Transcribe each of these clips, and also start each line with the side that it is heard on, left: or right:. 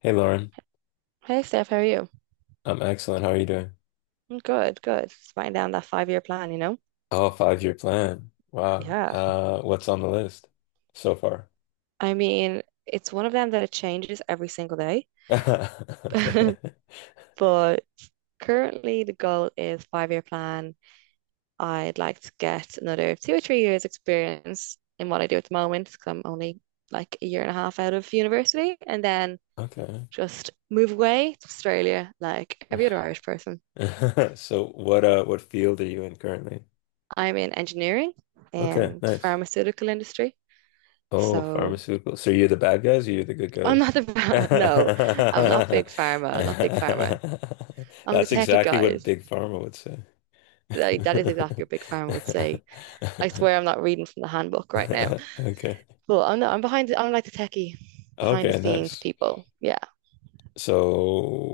left: Hey Lauren.
right: Hey Steph, how are you?
left: I'm excellent. How are you doing?
right: I'm good, good. Just writing down that 5-year plan, you know?
left: Oh, five-year plan. Wow.
right: Yeah.
left: What's on the list so far?
right: I mean, it's one of them that it changes every single day.
left: Okay.
right: But currently the goal is 5-year plan. I'd like to get another 2 or 3 years experience in what I do at the moment, because I'm only like a year and a half out of university, and then
left: Okay.
right: just move away to Australia like every other Irish person.
left: So what field are you in currently?
right: I'm in engineering
left: Okay,
right: and
left: nice.
right: pharmaceutical industry.
left: Oh,
right: So
left: pharmaceutical. So you're the bad guys or you're the good
right: I'm not
left: guys?
right: the no, I'm not big pharma. I'm not big pharma. I'm the
left: That's
right: techie
left: exactly what
right: guys.
left: Big Pharma would say.
right: Like that is exactly what big pharma would say. I swear I'm not reading from the handbook right now.
left: Okay.
right: But I'm not, I'm behind the, I'm like the techie behind the
left: Okay,
right: scenes
left: nice.
right: people. Yeah.
left: So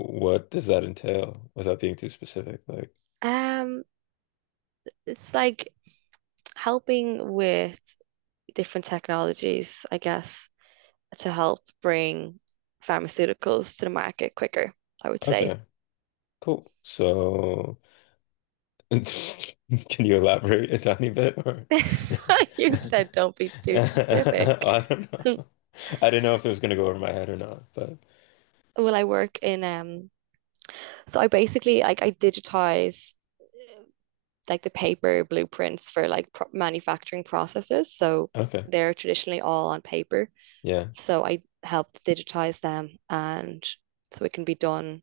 left: what does that entail without being too specific? Like,
right: Um, it's like helping with different technologies, I guess, to help bring pharmaceuticals to the market quicker, I would say.
left: okay, cool. So can you elaborate a tiny bit or
right: You said don't be too specific.
left: I don't know. I didn't know if it was gonna go over my head or not, but
right: Well, I work in So I basically, like, I digitize like the paper blueprints for like pro manufacturing processes. So
left: okay.
right: they're traditionally all on paper.
left: Yeah.
right: So I help digitize them and so it can be done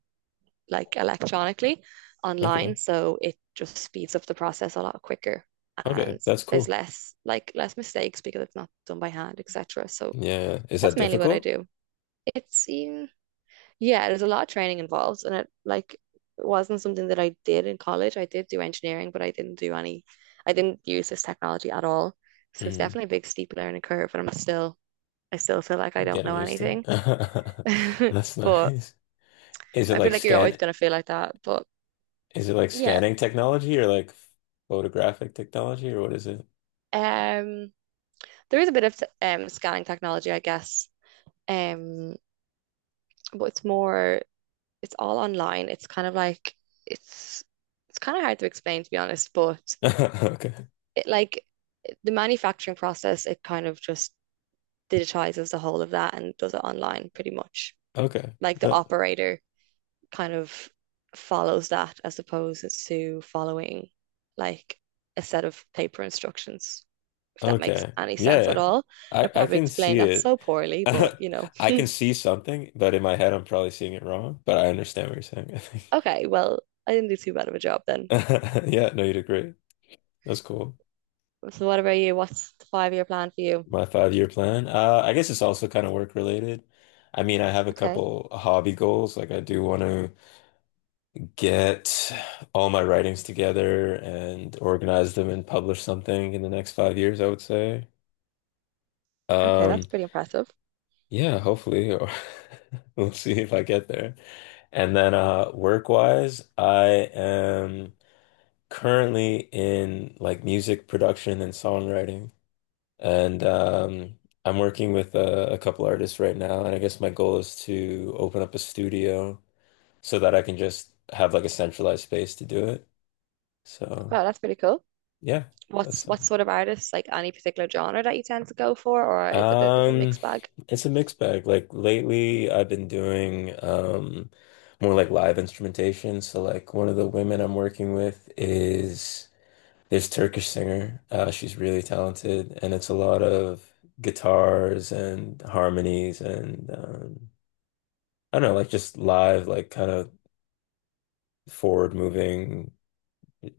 right: like electronically online.
left: Okay.
right: So it just speeds up the process a lot quicker,
left: Okay,
right: and
left: that's
right: there's
left: cool.
right: less, like, less mistakes because it's not done by hand, etc. So
left: Yeah. Is
right: that's
left: that
right: mainly what I
left: difficult?
right: do. It's yeah, there's a lot of training involved, and it, like, wasn't something that I did in college. I did do engineering, but I didn't use this technology at all. So it's
left: Mm,
right: definitely a big steep learning curve, and I still feel like I don't
left: getting
right: know
left: used to
right: anything.
left: it. That's
right: But
left: nice. Is it
right: I feel
left: like
right: like you're always
left: scan
right: gonna feel like that. But
left: is it like
right: yeah,
left: scanning technology or like photographic technology, or what is it?
right: um, there is a bit of scanning technology, I guess. Um, but it's all online. It's kind of like it's, it's kind of hard to explain, to be honest, but
left: Okay.
right: it, like, the manufacturing process, it kind of just digitizes the whole of that and does it online pretty much.
left: Okay.
right: Like the
left: No.
right: operator kind of follows that as opposed to following, like, a set of paper instructions, if that makes
left: Okay.
right: any
left: Yeah,
right: sense at
left: yeah.
right: all. I
left: I
right: probably
left: can see
right: explained that
left: it.
right: so poorly,
left: I can see something, but in my head I'm probably seeing it wrong, but I understand what you're saying, I think.
right: okay, well, I didn't do too bad of a job then.
left: Yeah, no, you did great. That's cool.
right: So what about you? What's the 5-year plan for you?
left: My five-year plan. I guess it's also kind of work related. I mean, I have a
right: Okay.
left: couple hobby goals. Like I do want to get all my writings together and organize them and publish something in the next 5 years, I would say.
right: Okay, that's
left: Um,
right: pretty impressive.
left: Yeah, hopefully, or we'll see if I get there. And then work-wise, I am currently in like music production and songwriting. And I'm working with a couple artists right now, and I guess my goal is to open up a studio so that I can just have like a centralized space to do it. So,
right: Wow, that's pretty cool.
left: yeah,
right: What's
left: that's
right: what sort of artists, like any particular genre that you tend to go for, or is it a bit of a
left: Um,
right: mixed bag?
left: it's a mixed bag. Like lately, I've been doing more like live instrumentation. So like one of the women I'm working with is this Turkish singer. She's really talented, and it's a lot of guitars and harmonies and I don't know, like just live, like kind of forward moving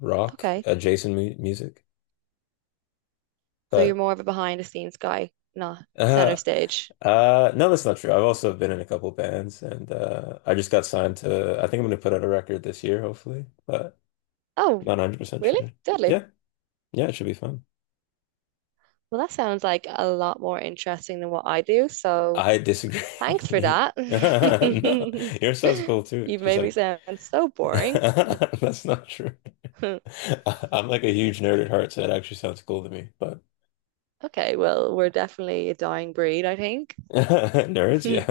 left: rock
right: Okay.
left: adjacent mu music.
right: So you're
left: But
right: more of a behind the scenes guy, not center
left: Uh,
right: stage.
left: no, that's not true. I've also been in a couple bands, and I just got signed to. I think I'm gonna put out a record this year, hopefully, but not
right: Oh,
left: 100%
right: really?
left: sure.
right: Deadly.
left: Yeah, yeah, it should be fun.
right: Well, that sounds like a lot more interesting than what I do, so
left: I
right: thanks for
left: disagree.
right: that.
left: No, yours sounds cool too. It's
right: You've
left: just
right: made me
left: like
right: sound so boring.
left: that's not true. I'm like a huge nerd at heart, so it actually sounds cool to me. But
right: Okay, well, we're definitely a dying breed, I think.
left: nerds, yeah,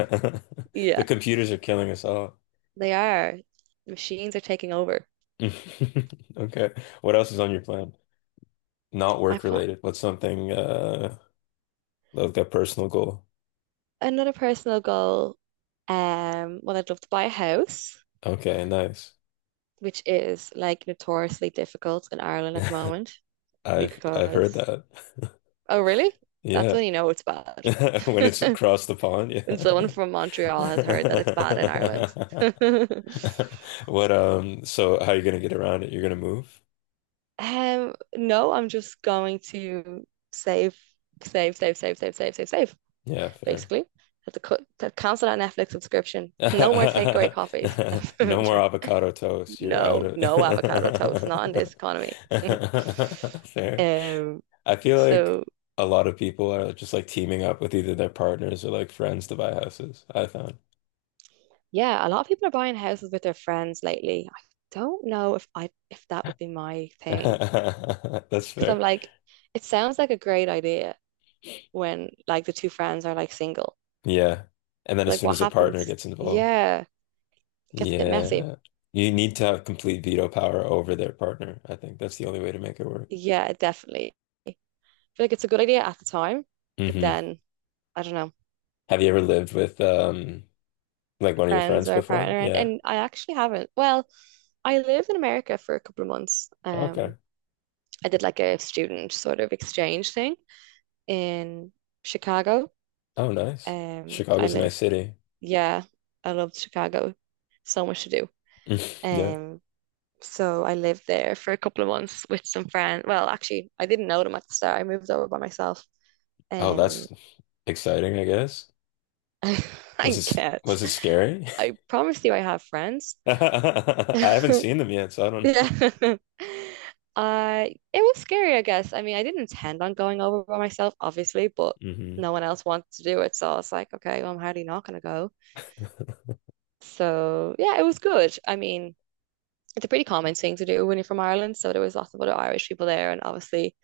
left: the
right: Yeah,
left: computers are killing us all.
right: they are. Machines are taking over.
left: Okay, what else is on your plan? Not
right: I
left: work
right: fl
left: related. What's something like a personal goal?
right: Another personal goal, well, I'd love to buy a house,
left: Okay, nice.
right: which is like notoriously difficult in Ireland at the moment,
left: I've heard
right: because,
left: that.
right: oh, really? That's
left: Yeah.
right: when you know it's bad.
left: When it's across the pond,
right: When
left: yeah.
right: someone from Montreal has heard that it's bad in Ireland.
left: What so how are you gonna get around it? You're gonna move?
right: No, I'm just going to save, save, save, save, save, save, save, save,
left: Yeah, fair.
right: basically. Have to cancel that Netflix subscription. No more takeaway coffees.
left: No more avocado toast. You're out
right: No,
left: of
right: no avocado toast, not in this economy.
left: fair.
right: Um,
left: I feel like
right: so
left: a lot of people are just like teaming up with either their partners or like friends to buy houses, I found.
right: yeah, a lot of people are buying houses with their friends lately. I don't know if that would be my thing.
left: That's
right: Because I'm
left: fair.
right: like, it sounds like a great idea when, like, the two friends are, like, single.
left: Yeah. And then as
right: Like
left: soon
right: what
left: as a partner
right: happens?
left: gets involved,
right: Yeah, it gets a bit messy.
left: yeah. You need to have complete veto power over their partner. I think that's the only way to make it work.
right: Yeah, definitely. I feel like it's a good idea at the time, but
left: Hmm.
right: then I don't know,
left: Have you ever lived with like one of your
right: friends
left: friends
right: or a
left: before?
right: partner and,
left: Yeah.
right: and I actually haven't. Well, I lived in America for a couple of months.
left: Okay.
right: I did, like, a student sort of exchange thing in Chicago.
left: Oh, nice.
right: Um, I
left: Chicago's a
right: live,
left: nice city.
right: yeah, I loved Chicago. So much to do.
left: Yeah.
right: Um, so I lived there for a couple of months with some friends. Well, actually, I didn't know them at the start. I moved over by myself.
left: Oh, that's
right: Um,
left: exciting, I guess. Was
right: I
left: it
right: guess
left: was it scary?
right: I promise you, I have friends.
left: I haven't seen them yet, so I don't
right: Yeah. Uh, it was scary, I guess. I mean, I didn't intend on going over by myself, obviously, but
left: know.
right: no one else wanted to do it, so I was like, okay, well, I'm hardly not gonna go. So yeah, it was good. I mean, it's a pretty common thing to do when you're from Ireland, so there was lots of other Irish people there, and obviously,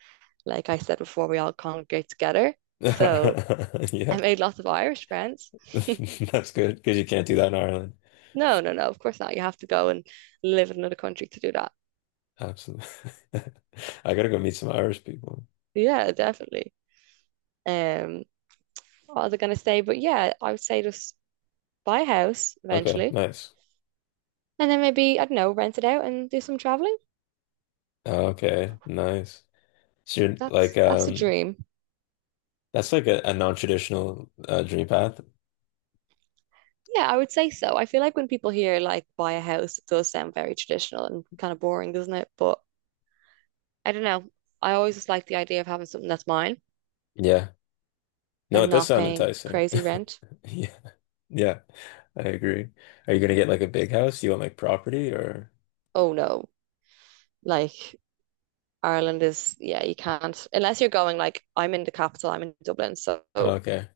right: like I said before, we all congregate together. So
left: Hmm.
right: I
left: Yeah,
right: made lots of Irish friends.
left: that's good because you can't do that in Ireland.
right: No, no, no, of course not. You have to go and live in another country to do that.
left: Absolutely. I gotta go meet some Irish people.
right: Yeah, definitely. Um, what was I gonna say? But yeah, I would say just buy a house
left: Okay,
right: eventually,
left: nice.
right: and then maybe, I don't know, rent it out and do some traveling.
left: Okay, nice. So you're like,
right: That's a dream.
left: that's like a non-traditional dream path.
right: Yeah, I would say so. I feel like when people hear, like, buy a house, it does sound very traditional and kind of boring, doesn't it? But I don't know. I always just like the idea of having something that's mine
left: Yeah. No,
right: and
left: it does
right: not
left: sound
right: paying
left: enticing.
right: crazy rent.
left: Yeah, yeah, I agree. Are you gonna get like a big house? Do you want like property, or?
right: Oh no. Like Ireland is, yeah, you can't unless you're going like I'm in the capital, I'm in Dublin, so
left: Okay.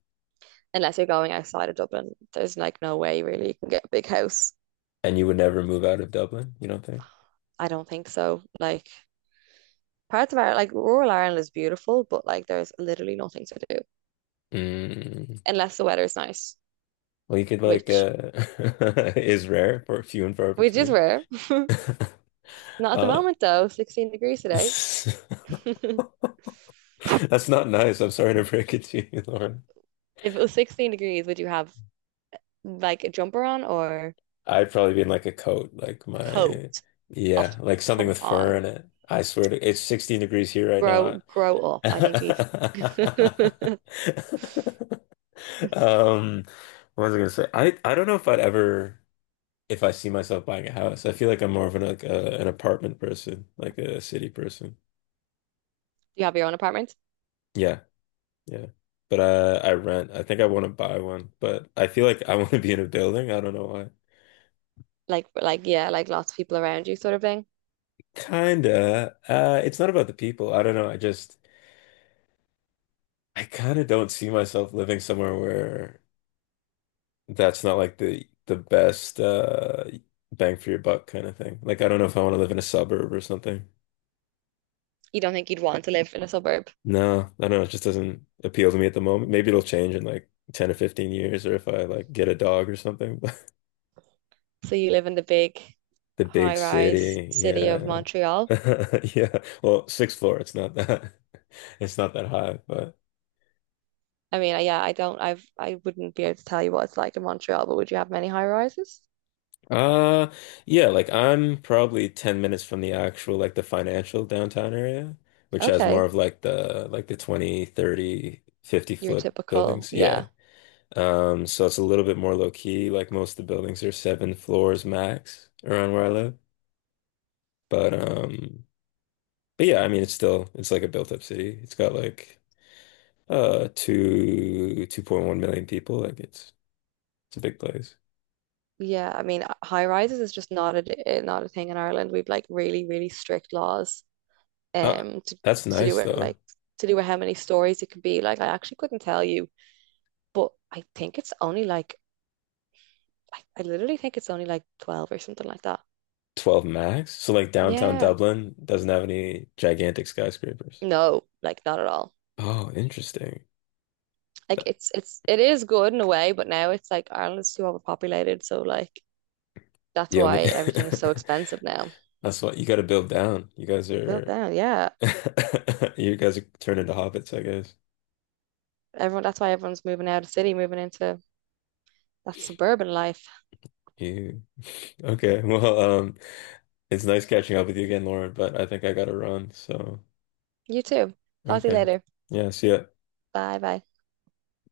right: unless you're going outside of Dublin, there's like no way really you can get a big house.
left: And you would never move out of Dublin, you don't think?
right: I don't think so. Like parts of Ireland, like rural Ireland is beautiful, but like there's literally nothing to do
left: Mm.
right: unless the weather's nice,
left: Well, you could like
right: which
left: is rare for few and far
right: which is
left: between.
right: rare. Not at the
left: Uh
right: moment though, 16 degrees today.
left: that's not nice. I'm sorry to break it to you, Lauren.
right: If it was 16 degrees, would you have like a jumper on or
left: I'd probably be in like a coat, like
right: a
left: my
right: coat? Oh,
left: yeah, like something
right: come
left: with fur
right: on.
left: in it. I swear to it's 16 degrees here right now.
right: Grow up. I think you need-
left: Um, what was I gonna say? I don't know if I'd ever if I see myself buying a house. I feel like I'm more of an like an apartment person, like a city person.
right: You have your own apartment.
left: Yeah. Yeah. But I rent. I think I want to buy one, but I feel like I want to be in a building. I don't know why.
right: Like yeah, like lots of people around you sort of thing.
left: Kinda. It's not about the people. I don't know. I just I kind of don't see myself living somewhere where that's not like the best bang for your buck kind of thing. Like I don't know if I want to live in a suburb or something.
right: You don't think you'd want to live in a suburb.
left: No, I don't know. It just doesn't appeal to me at the moment. Maybe it'll change in like 10 or 15 years or if I like get a dog or something.
right: So you live in the big
left: The big
right: high-rise
left: city,
right: city of
left: yeah.
right: Montreal.
left: Yeah. Well, sixth floor, it's not that it's not that high, but
right: I mean, yeah, I don't, I've, I wouldn't be able to tell you what it's like in Montreal, but would you have many high rises?
left: uh yeah, like I'm probably 10 minutes from the actual like the financial downtown area, which has more
right: Okay,
left: of like the 20, 30, 50
right: your
left: foot
right: typical,
left: buildings.
right: yeah,
left: Yeah. So it's a little bit more low key. Like most of the buildings are 7 floors max around where I live. But yeah, I mean it's still it's like a built up city. It's got like to 2.1 million people. Like it's a big place.
right: yeah. I mean, high rises is just not a thing in Ireland. We've like really, really strict laws,
left: Uh
right: um, to
left: that's
right: to do
left: nice
right: with
left: though.
right: how many stories it could be. Like, I actually couldn't tell you, but I think it's only like, I literally think it's only like 12 or something like that.
left: 12 max. So like downtown
right: Yeah,
left: Dublin doesn't have any gigantic skyscrapers.
right: no, like not at all.
left: Oh, interesting.
right: Like
left: That-
right: it is good in a way, but now it's like Ireland's too overpopulated, so like that's
left: The
right: why
left: only
right: everything is so expensive now.
left: that's what you got to build down. You guys
right: Built
left: are
right: down, yeah.
left: you guys are turning into hobbits, I guess.
right: That's why everyone's moving out of the city, moving into that suburban life.
left: You okay. Well, it's nice catching up with you again, Lauren, but I think I gotta run, so
right: You too. Talk to you
left: okay.
right: later.
left: Yeah, see ya.
right: Bye bye.